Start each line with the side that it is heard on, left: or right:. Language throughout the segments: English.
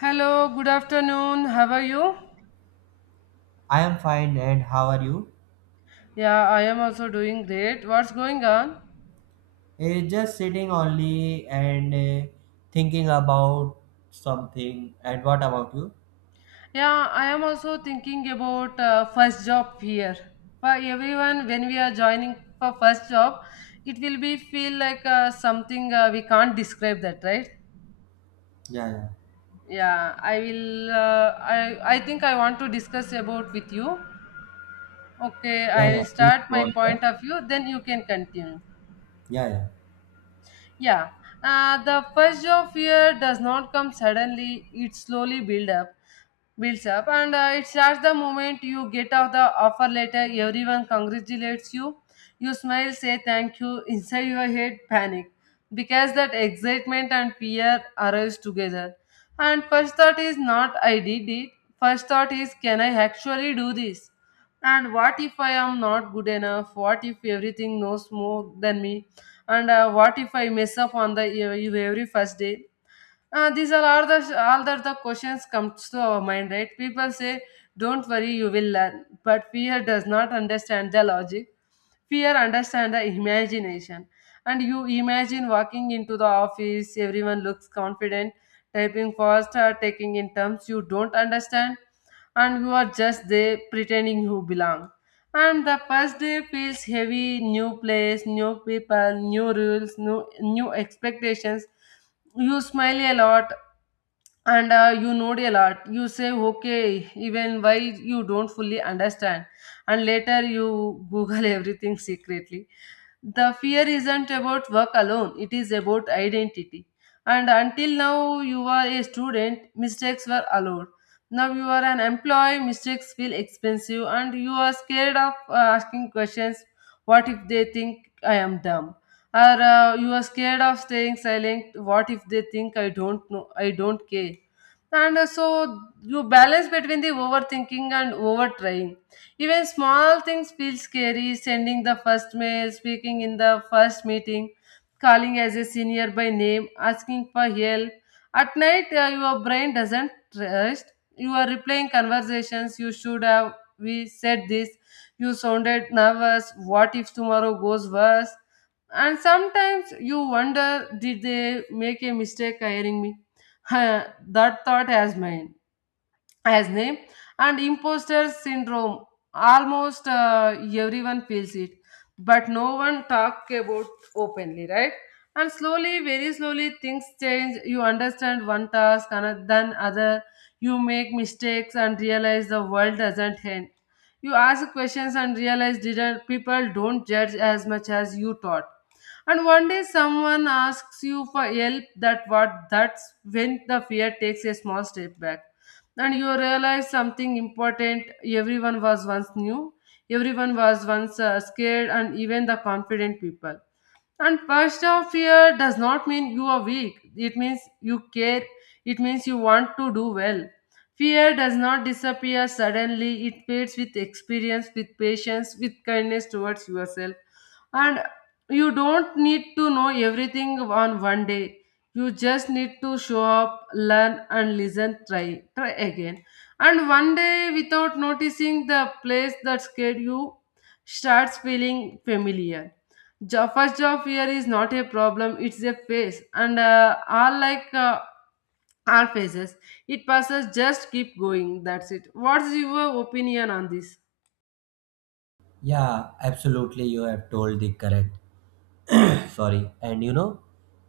left: Hello, good afternoon. How are you?
right: I am fine, and how are you?
left: Yeah, I am also doing great. What's going on?
right: Just sitting only and thinking about something. And what about you?
left: Yeah, I am also thinking about first job fear. For everyone, when we are joining for first job, it will be feel like something we can't describe that, right?
right: Yeah, yeah,
left: Yeah, I will. I think I want to discuss about with you. Okay,
right: yeah,
left: I
right: yeah.
left: will
right: Please
left: start
right: go
left: my
right: ahead.
left: point of view. Then you can continue.
right: Yeah, yeah,
left: Yeah, the first of fear does not come suddenly. It slowly builds up, and it starts the moment you get out the offer letter. Everyone congratulates you. You smile, say thank you. Inside your head, panic because that excitement and fear arrives together. And first thought is not I did it. First thought is can I actually do this? And what if I am not good enough? What if everything knows more than me? And what if I mess up on the every first day, these are all the all that the questions comes to our mind, right? People say, "Don't worry, you will learn," but fear does not understand the logic. Fear understands the imagination, and you imagine walking into the office. Everyone looks confident, typing fast, or taking in terms you don't understand, and you are just there pretending you belong. And the first day feels heavy. New place, new people, new rules, new expectations. You smile a lot, and you nod a lot. You say okay even why you don't fully understand, and later you google everything secretly. The fear isn't about work alone, it is about identity. And until now you are a student, mistakes were allowed. Now you are an employee, mistakes feel expensive, and you are scared of asking questions. What if they think I am dumb? Or you are scared of staying silent. What if they think I don't know? I don't care. And so you balance between the overthinking and overtrying. Even small things feel scary. Sending the first mail, speaking in the first meeting, calling as a senior by name, asking for help. At night, your brain doesn't rest. You are replaying conversations. You should have. We said this. You sounded nervous. What if tomorrow goes worse? And sometimes you wonder, did they make a mistake hiring me? That thought has mine as name, and imposter syndrome almost everyone feels it, but no one talk about openly, right? And slowly, very slowly, things change. You understand one task and then other. You make mistakes and realize the world doesn't end. You ask questions and realize didn't people don't judge as much as you thought. And one day someone asks you for help. That's when the fear takes a small step back, and you realize something important. Everyone was once new, everyone was once scared, and even the confident people. And personal fear does not mean you are weak. It means you care. It means you want to do well. Fear does not disappear suddenly. It fades with experience, with patience, with kindness towards yourself. And you don't need to know everything on one day. You just need to show up, learn, and listen. Try, try again. And one day, without noticing, the place that scared you starts feeling familiar. First job fear is not a problem, it's a phase, and all like all phases, it passes, just keep going. That's it. What's your opinion on this?
right: yeah. Absolutely, you have told the correct. Sorry, and you know,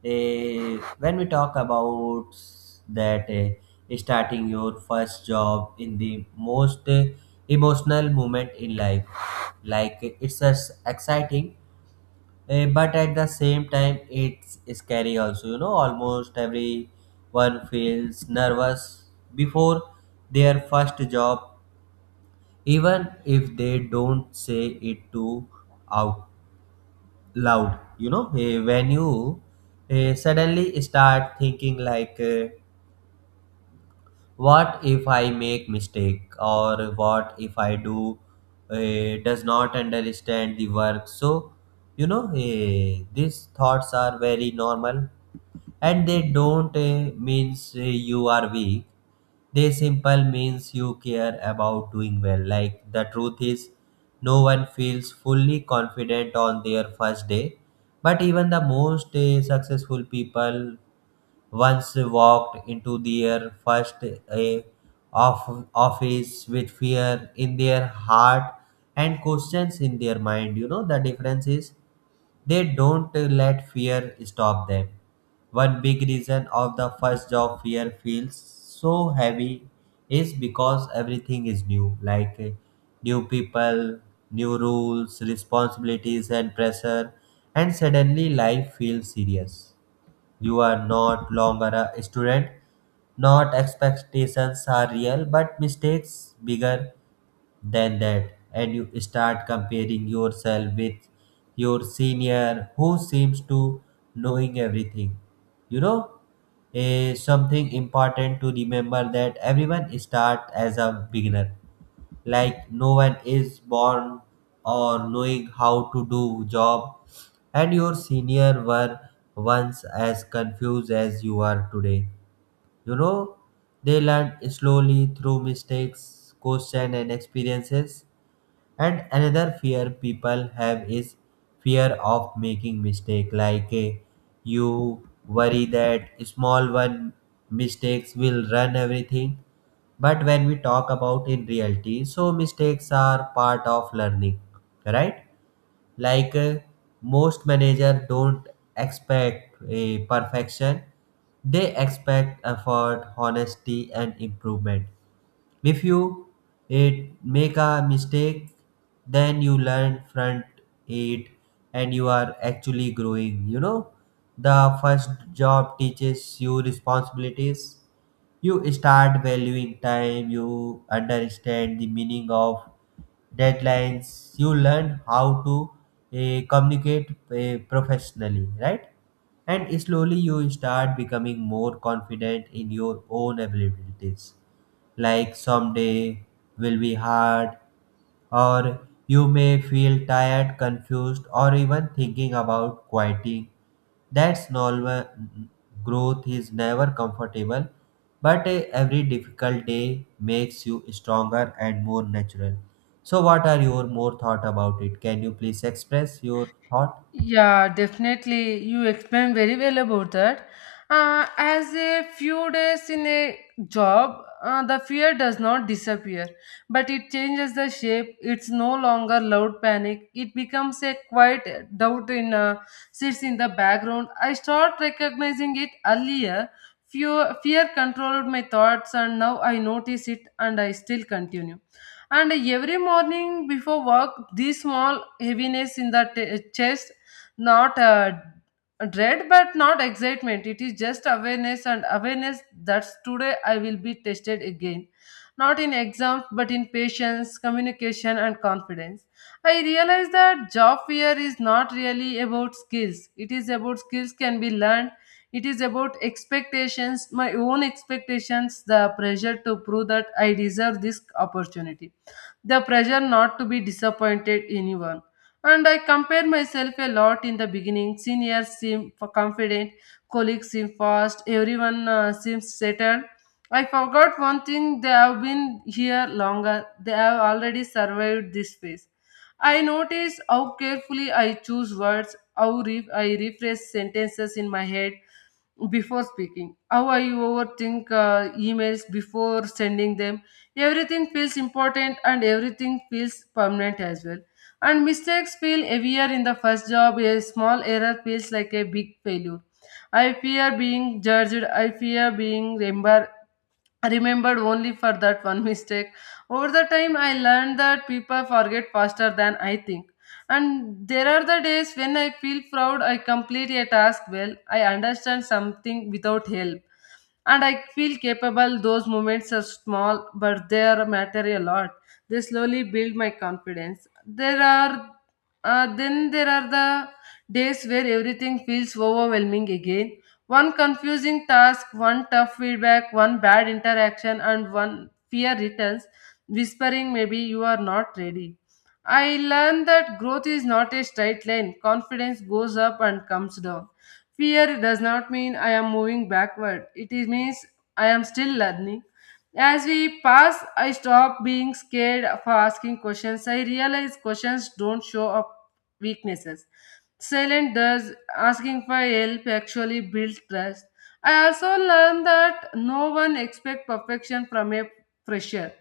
right: when we talk about starting your first job in the most emotional moment in life, like it's as exciting. But at the same time, it's scary also, you know. Almost everyone feels nervous before their first job, even if they don't say it to out loud, you know. When you suddenly start thinking like, what if I make mistake, or what if I do, does not understand the work. So, you know, these thoughts are very normal, and they don't means you are weak. They simple means you care about doing well. Like, the truth is, no one feels fully confident on their first day. But even the most successful people once walked into their first of office with fear in their heart and questions in their mind. You know, the difference is, they don't let fear stop them. One big reason of the first job fear feels so heavy is because everything is new. Like, new people, new rules, responsibilities, and pressure. And suddenly life feels serious. You are not longer a student. Not expectations are real, but mistakes bigger than that. And you start comparing yourself with your senior who seems to knowing everything. You know, something important to remember that everyone start as a beginner. Like, no one is born or knowing how to do job, and your senior were once as confused as you are today. You know, they learn slowly through mistakes, question, and experiences. And another fear people have is fear of making mistake. Like, you worry that small one mistakes will run everything. But when we talk about in reality, so mistakes are part of learning, right? Like, most manager don't expect a perfection. They expect effort, honesty, and improvement. If you it make a mistake, then you learn front it, and you are actually growing. You know, the first job teaches you responsibilities. You start valuing time, you understand the meaning of deadlines, you learn how to communicate professionally, right? And slowly you start becoming more confident in your own abilities, like someday will be hard, or you may feel tired, confused, or even thinking about quieting. That's normal. Growth is never comfortable, but every difficult day makes you stronger and more natural. So, what are your more thought about it? Can you please express your thought?
left: Yeah, definitely. You explained very well about that. As a few days in a job, the fear does not disappear, but it changes the shape. It's no longer loud panic. It becomes a quiet doubt in sits in the background. I start recognizing it earlier. Fear controlled my thoughts, and now I notice it, and I still continue. And every morning before work, this small heaviness in the chest, not dread but not excitement. It is just awareness, and awareness that today I will be tested again, not in exams but in patience, communication, and confidence. I realize that job fear is not really about skills, it is about skills can be learned. It is about expectations, my own expectations, the pressure to prove that I deserve this opportunity, the pressure not to be disappointed anyone. And I compare myself a lot in the beginning. Seniors seem confident, colleagues seem fast, everyone seems settled. I forgot one thing, they have been here longer, they have already survived this phase. I notice how carefully I choose words, how I rephrase sentences in my head before speaking, how I overthink emails before sending them. Everything feels important and everything feels permanent as well. And mistakes feel heavier in the first job. A small error feels like a big failure. I fear being judged, I fear being remembered only for that one mistake. Over the time I learned that people forget faster than I think. And there are the days when I feel proud. I complete a task well, I understand something without help, and I feel capable. Those moments are small, but they are matter a lot. They slowly build my confidence. There are then there are the days where everything feels overwhelming again. One confusing task, one tough feedback, one bad interaction, and one fear returns, whispering maybe you are not ready. I learned that growth is not a straight line. Confidence goes up and comes down. Fear does not mean I am moving backward, it is means I am still learning. As we pass, I stop being scared for asking questions. I realize questions don't show up weaknesses. Silent does asking for help actually build trust. I also learned that no one expects perfection from a fresher.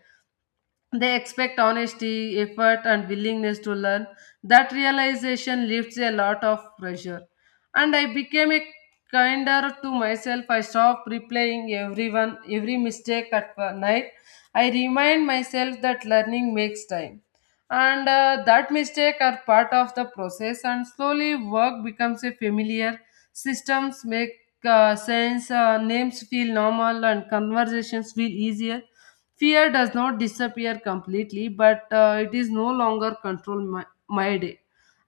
left: They expect honesty, effort, and willingness to learn. That realization lifts a lot of pressure. And I became a kinder to myself. I stopped replaying every mistake at night. I remind myself that learning makes time. And that mistake are part of the process, and slowly work becomes a familiar. Systems make sense, names feel normal, and conversations feel easier. Fear does not disappear completely, but it is no longer control my day.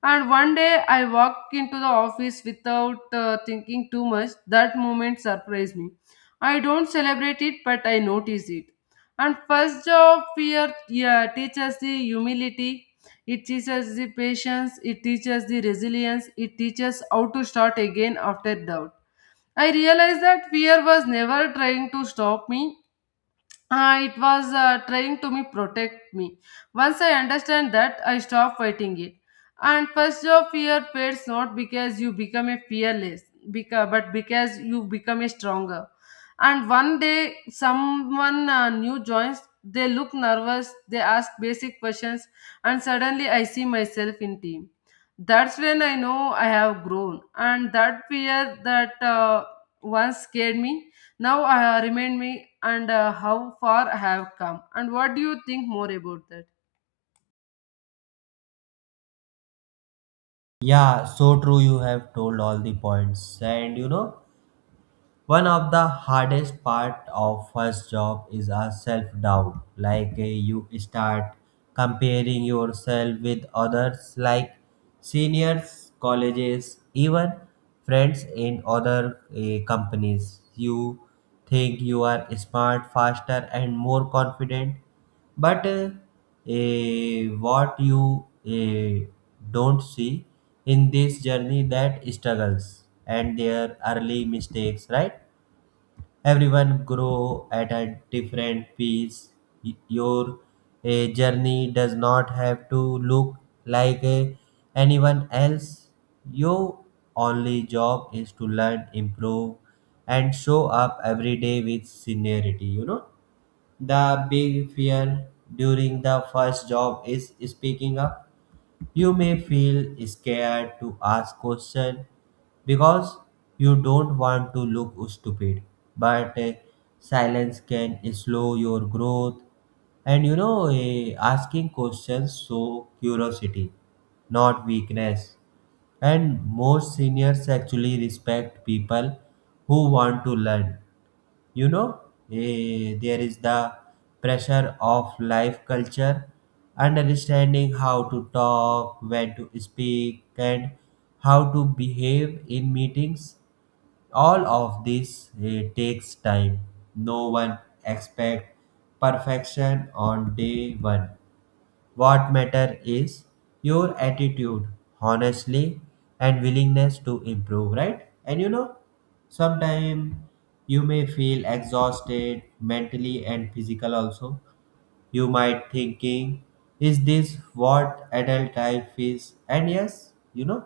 left: And one day I walk into the office without thinking too much. That moment surprised me. I don't celebrate it, but I notice it. And first job fear, yeah, teaches the humility, it teaches the patience, it teaches the resilience, it teaches how to start again after doubt. I realized that fear was never trying to stop me. It was trying to me protect me. Once I understand that, I stop fighting it. And first your fear fades not because you become a fearless, but because you become a stronger. And one day someone new joins. They look nervous. They ask basic questions, and suddenly I see myself in team. That's when I know I have grown, and that fear that once scared me now remind me and how far I have come. And what do you think more about that?
right: Yeah, so true. You have told all the points, and you know. One of the hardest part of first job is a self doubt. Like, you start comparing yourself with others, like seniors, colleges, even friends in other companies. You think you are smart, faster, and more confident. But, what you don't see in this journey, that struggles and their early mistakes, right? Everyone grow at a different pace. Your journey does not have to look like, anyone else. Your only job is to learn, improve, and show up every day with sincerity. You know, the big fear during the first job is speaking up. You may feel scared to ask questions because you don't want to look stupid, but silence can slow your growth. And, you know, asking questions show curiosity, not weakness. And most seniors actually respect people who want to learn. You know, there is the pressure of life culture, understanding how to talk, when to speak, and how to behave in meetings. All of this takes time. No one expect perfection on day one. What matter is your attitude, honestly, and willingness to improve, right? And, you know, sometimes you may feel exhausted mentally and physical also. You might thinking, is this what adult life is? And yes, you know,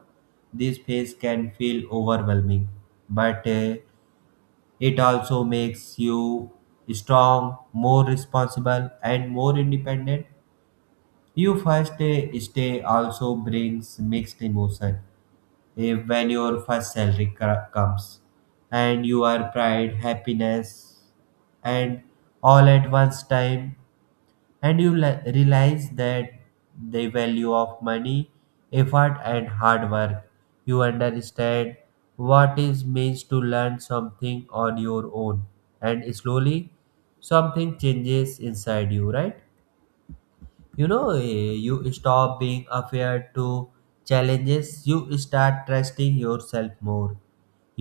right: this phase can feel overwhelming, but it also makes you strong, more responsible, and more independent. Your first day stay also brings mixed emotion. When your first salary comes, and you are pride, happiness, and all at once time, and you realize that the value of money, effort, and hard work. You understand what it means to learn something on your own, and slowly something changes inside you, right? You know, you stop being afraid to challenges. You start trusting yourself more.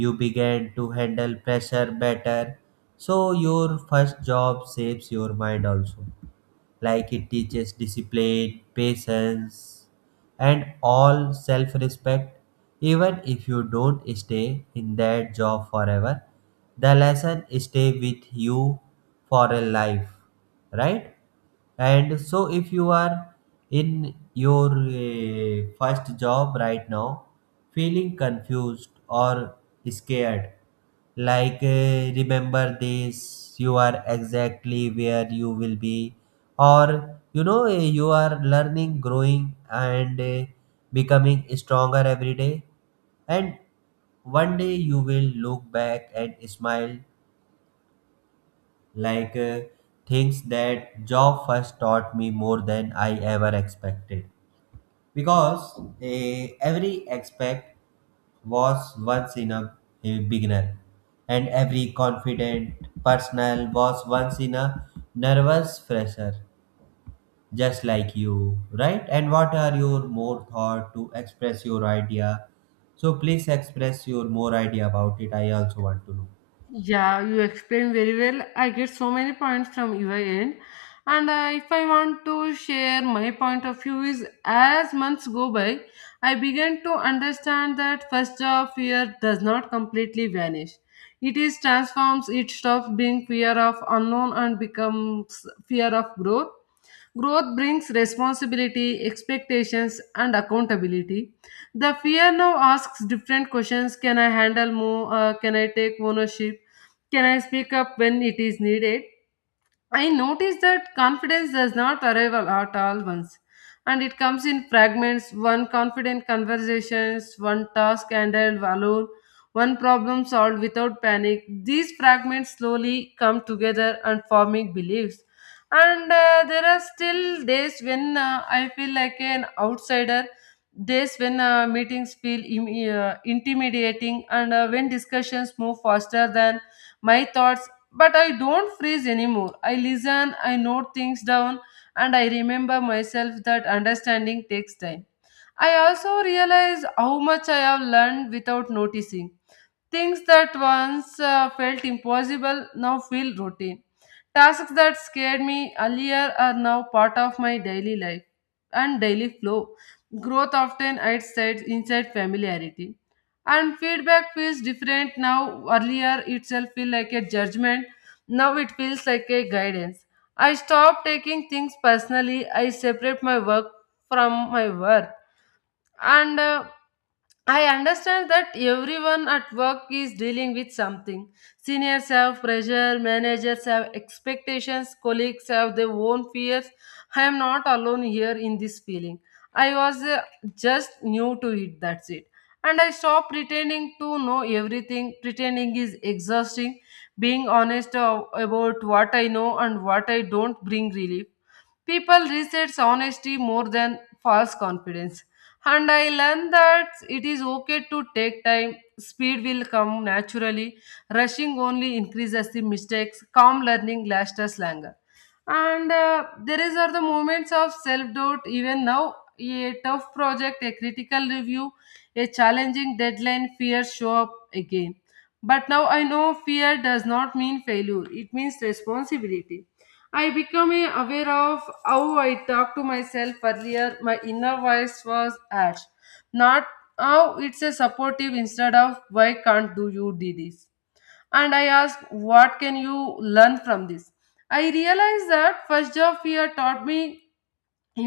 right: You begin to handle pressure better. So your first job shapes your mind also. Like, it teaches discipline, patience, and all self respect. Even if you don't stay in that job forever, the lesson stay with you for a life, right? And so, if you are in your first job right now, feeling confused or scared, like, remember this, you are exactly where you will be, or, you know, you are learning, growing, and becoming stronger every day. And one day you will look back and smile. Like, things that job first taught me more than I ever expected. Because, every expect was once in a beginner, and every confident personal was once in a nervous fresher, just like you, right? And what are your more thought to express your idea? So please express your more idea about it. I also want to know.
left: Yeah, you explained very well. I get so many points from your end. And if I want to share my point of view is as months go by, I began to understand that first job fear does not completely vanish. It is transforms, it stops being fear of unknown and becomes fear of growth. Growth brings responsibility, expectations, and accountability. The fear now asks different questions. Can I handle more? Can I take ownership? Can I speak up when it is needed? I noticed that confidence does not arrive at all once, and it comes in fragments, one confident conversations, one task handled alone, one problem solved without panic. These fragments slowly come together and forming beliefs. And there are still days when I feel like an outsider, days when meetings feel intimidating, and when discussions move faster than my thoughts, but I don't freeze anymore. I listen, I note things down, and I remember myself that understanding takes time. I also realize how much I have learned without noticing. Things that once felt impossible now feel routine. Tasks that scared me earlier are now part of my daily life and daily flow. Growth often hides inside familiarity. And feedback feels different now. Earlier itself feel like a judgment. Now it feels like a guidance. I stop taking things personally. I separate my work from my worth, and I understand that everyone at work is dealing with something. Seniors have pressure, managers have expectations, colleagues have their own fears. I am not alone here in this feeling. I was just new to it, that's it. And I stopped pretending to know everything. Pretending is exhausting. Being honest about what I know and what I don't bring relief. People resets honesty more than false confidence. And I learned that it is okay to take time. Speed will come naturally. Rushing only increases the mistakes. Calm learning lasts us longer. And there is are the moments of self doubt. Even now, a tough project, a critical review, a challenging deadline, fears show up again. But now I know fear does not mean failure. It means responsibility. I became aware of how I talked to myself earlier. My inner voice was harsh. Not how it's a supportive instead of why can't do you do this? And I asked, what can you learn from this? I realized that first job fear taught me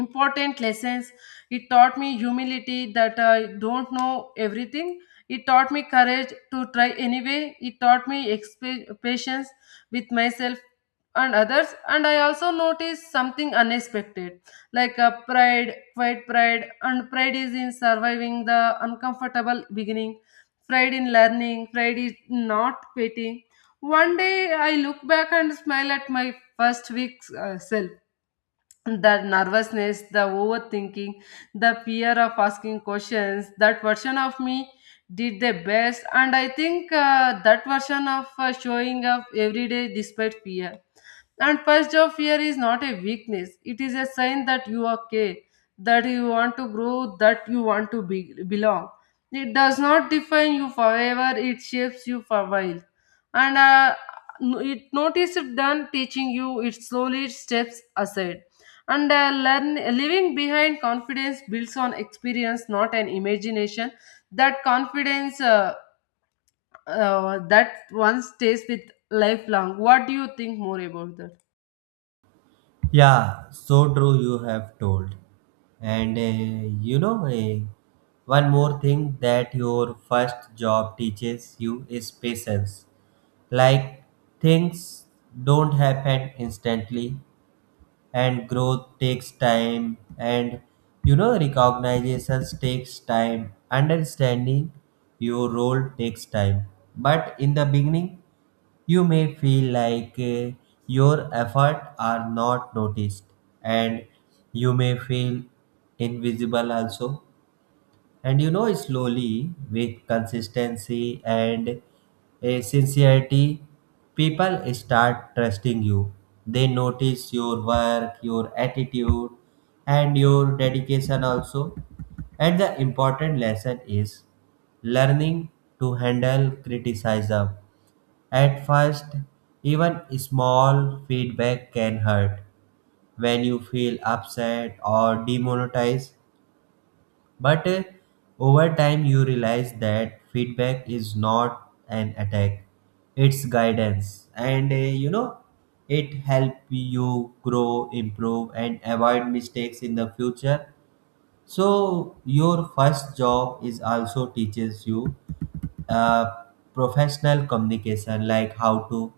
left: important lessons. It taught me humility, that I don't know everything. It taught me courage to try anyway. It taught me patience with myself and others. And I also noticed something unexpected, like a pride, quiet pride. And pride is in surviving the uncomfortable beginning, pride in learning, pride is not quitting. One day I look back and smile at my first week's self. That nervousness, the overthinking, the fear of asking questions, that version of me did their best. And I think that version of showing up every day despite fear. And first job fear is not a weakness, it is a sign that you are okay, that you want to grow, that you want to belong. It does not define you forever, it shapes you for a while. And it noticed done teaching you, it slowly steps aside and learn leaving behind confidence builds on experience, not an imagination. That confidence, that one stays with lifelong. What do you think more about that?
right: Yeah, so true, you have told. And, you know, one more thing that your first job teaches you is patience. Like, things don't happen instantly, and growth takes time. And, you know, recognitions takes time. Understanding your role takes time. But in the beginning, you may feel like, your efforts are not noticed, and you may feel invisible also. And, you know, slowly, with consistency and a sincerity, people start trusting you. They notice your work, your attitude, and your dedication also. And the important lesson is learning to handle criticism. At first, even small feedback can hurt when you feel upset or demonetized, but, over time, you realize that feedback is not an attack, it's guidance. And, you know, it helps you grow, improve, and avoid mistakes in the future. So your first job is also teaches you uh, professional communication, like how to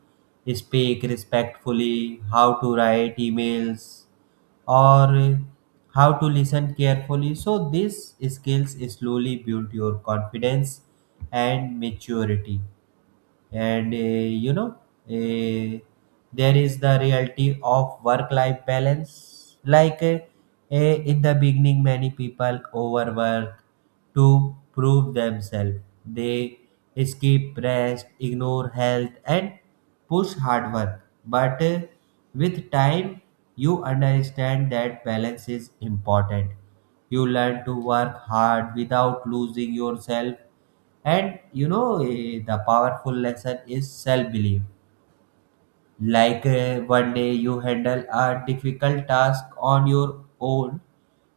right: speak respectfully, how to write emails, or how to listen carefully. So these skills slowly build your confidence and maturity. And, you know, uh, there is the reality of work life balance. Like, uh, in the beginning, many people overwork to prove themselves. They skip rest, ignore health, and push hard work. But, with time, you understand that balance is important. You learn to work hard without losing yourself. And, you know, the powerful lesson is self belief. Like, one day you handle a difficult task on your own,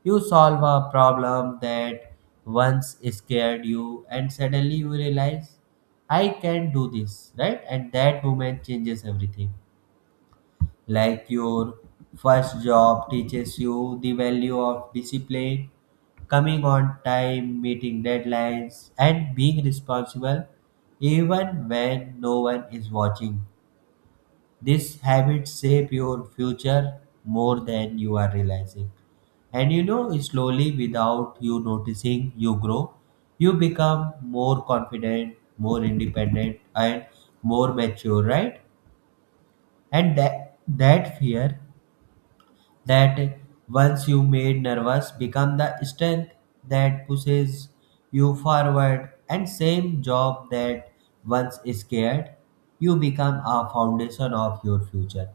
right: you solve a problem that once scared you, and suddenly you realize, I can do this, right? And that moment changes everything. Like your first job teaches you the value of discipline, coming on time, meeting deadlines, and being responsible even when no one is watching. These habits shape your future more than you are realizing. And, you know, slowly, without you noticing, you grow. You become more confident, more independent, and more mature, right? And that fear that once you made nervous become the strength that pushes you forward, and same job that once scared you become a foundation of your future.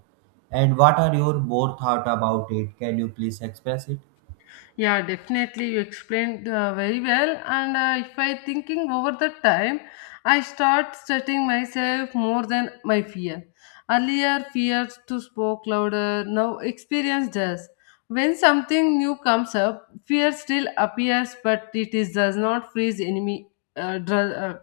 right: And what are your more thought about it? Can you please express it?
left: Yeah, definitely. You explained very well. And if I thinking over the time, I start setting myself more than my fear. Earlier, fears to spoke louder. Now, experience does. When something new comes up, fear still appears, but it is does not freeze enemy. Uh, dr- uh,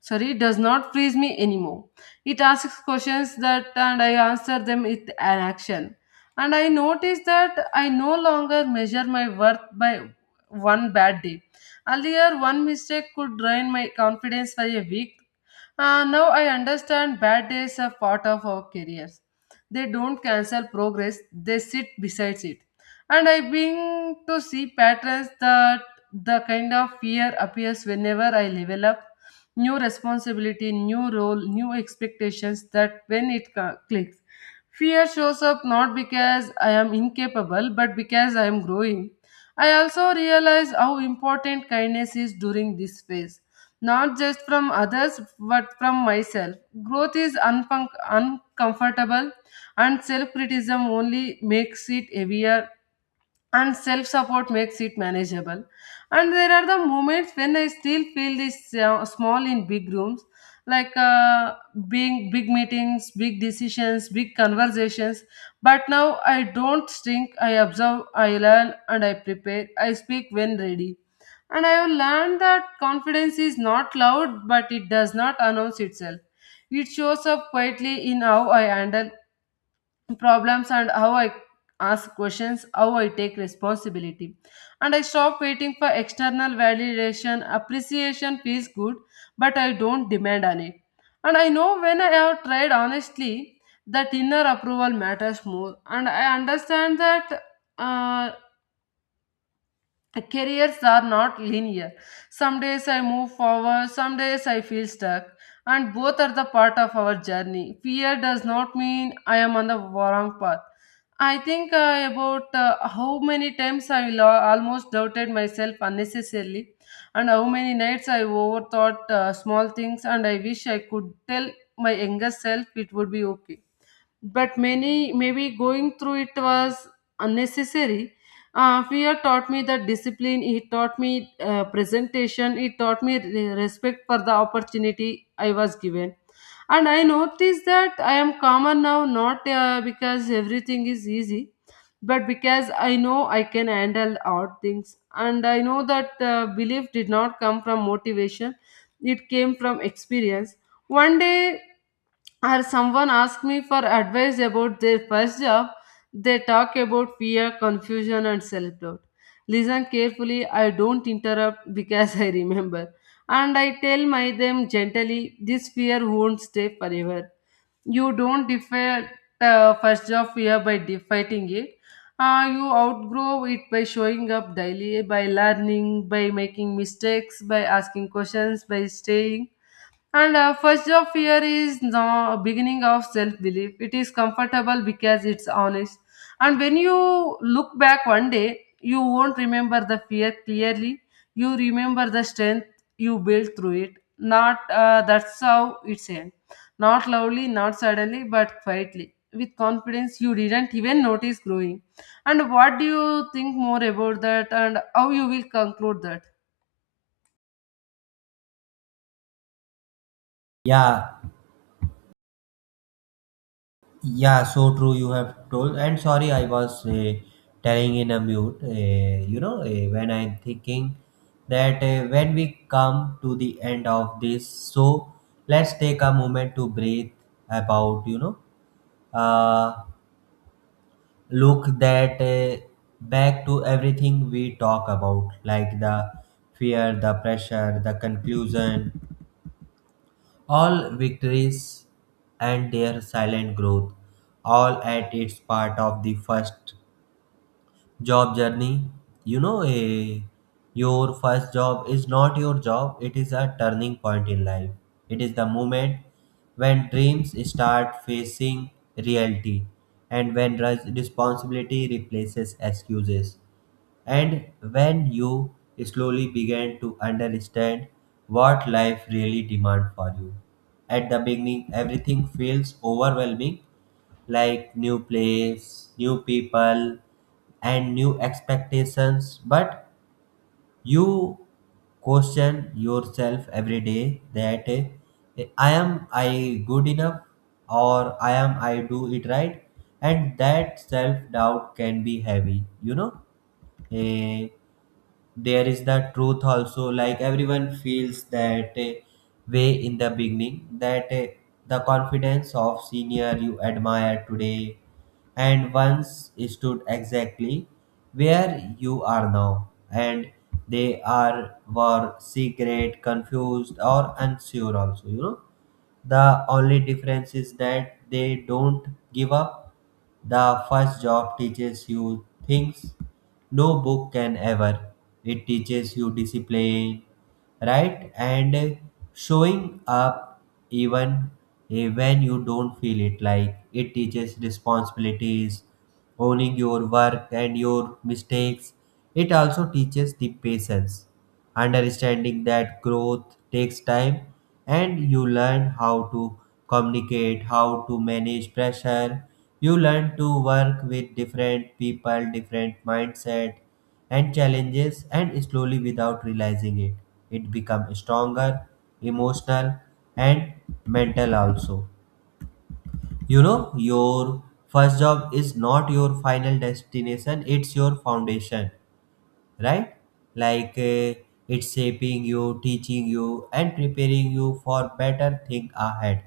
left: Sorry, does not freeze me anymore. It asks questions that, and I answer them with an action. And I noticed that I no longer measure my worth by one bad day. Earlier, one mistake could drain my confidence for a week. Now I understand bad days are part of our careers. They don't cancel progress, they sit beside it. And I begin to see patterns that the kind of fear appears whenever I level up. New responsibility, new role, new expectations, that when it clicks. Fear shows up not because I am incapable, but because I am growing. I also realize how important kindness is during this phase, not just from others, but from myself. Growth is uncomfortable, and self criticism only makes it heavier, and self support makes it manageable. And there are the moments when I still feel this small in big rooms, like uh, being big meetings, big decisions, big conversations. But now I don't shrink, I observe, I learn, and I prepare. I speak when ready. And I have learned that confidence is not loud, but it does not announce itself. It shows up quietly in how I handle problems, and how I ask questions, how I take responsibility. And I stop waiting for external validation. Appreciation feels good, but I don't demand on it. And I know when I have tried honestly, that inner approval matters more. And I understand that uh, careers are not linear. Some days I move forward, some days I feel stuck, and both are the part of our journey. Fear does not mean I am on the wrong path. I think about how many times I almost doubted myself unnecessarily, and how many nights I overthought small things, and I wish I could tell my younger self it would be okay, but many maybe going through it was unnecessary. Fear taught me the discipline, it taught me presentation, it taught me respect for the opportunity I was given. And I noticed that I am calmer now, not because everything is easy, but because I know I can handle odd things. And I know that belief did not come from motivation, it came from experience. One day, or someone asked me for advice about their first job, they talk about fear, confusion, and self doubt. Listen carefully, I don't interrupt because I remember. And I tell my them gently, this fear won't stay forever. You don't defeat the first job fear by fighting it. You outgrow it by showing up daily, by learning, by making mistakes, by asking questions, by staying. And first job fear is the beginning of self belief. It is comfortable because it's honest. And when you look back one day, you won't remember the fear clearly. You remember the strength you built through it. Not that's how it's end. Not loudly, not suddenly, but quietly. With confidence, you didn't even notice growing. And what do you think more about that? And how you will conclude that?
right: Yeah. Yeah, so true. You have told, and sorry, I was telling in a mute. You know, when I'm thinking that when we come to the end of this, so let's take a moment to breathe about, you know, uh, look that back to everything we talk about, like the fear, the pressure, the conclusion, all victories and their silent growth, all at its part of the first job journey. You know, a your first job is not your job, it is a turning point in life. It is the moment when dreams start facing reality, and when responsibility replaces excuses. And when you slowly began to understand what life really demands for you, at the beginning everything feels overwhelming, like new place, new people, and new expectations, but you question yourself every day that I am I good enough, or I am I do it right, and that self doubt can be heavy, you know. Eh, there is the truth also, like everyone feels that way in the beginning, that the confidence of senior you admire today and once stood exactly where you are now, and they are were secret confused or unsure also. You know, the only difference is that they don't give up. The first job teaches you things no book can ever. It teaches you discipline, right? And showing up, even when you don't feel it. Like, it teaches responsibilities, owning your work and your mistakes. It also teaches the patience, understanding that growth takes time, and you learn how to communicate, how to manage pressure. You learn to work with different people, different mindset, and challenges, and slowly without realizing it, it becomes stronger, emotional, and mental also. You know, your first job is not your final destination, it's your foundation, right? Like, it's shaping you, teaching you, and preparing you for better thing ahead.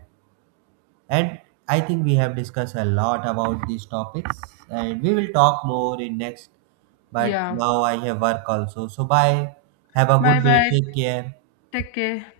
right: And I think we have discussed a lot about these topics, and we will talk more in next. But
left: Yeah.
right: now I have work also. So, bye. Have a good
left: Bye
right: day.
left: bye.
right: Take care.
left: Take care.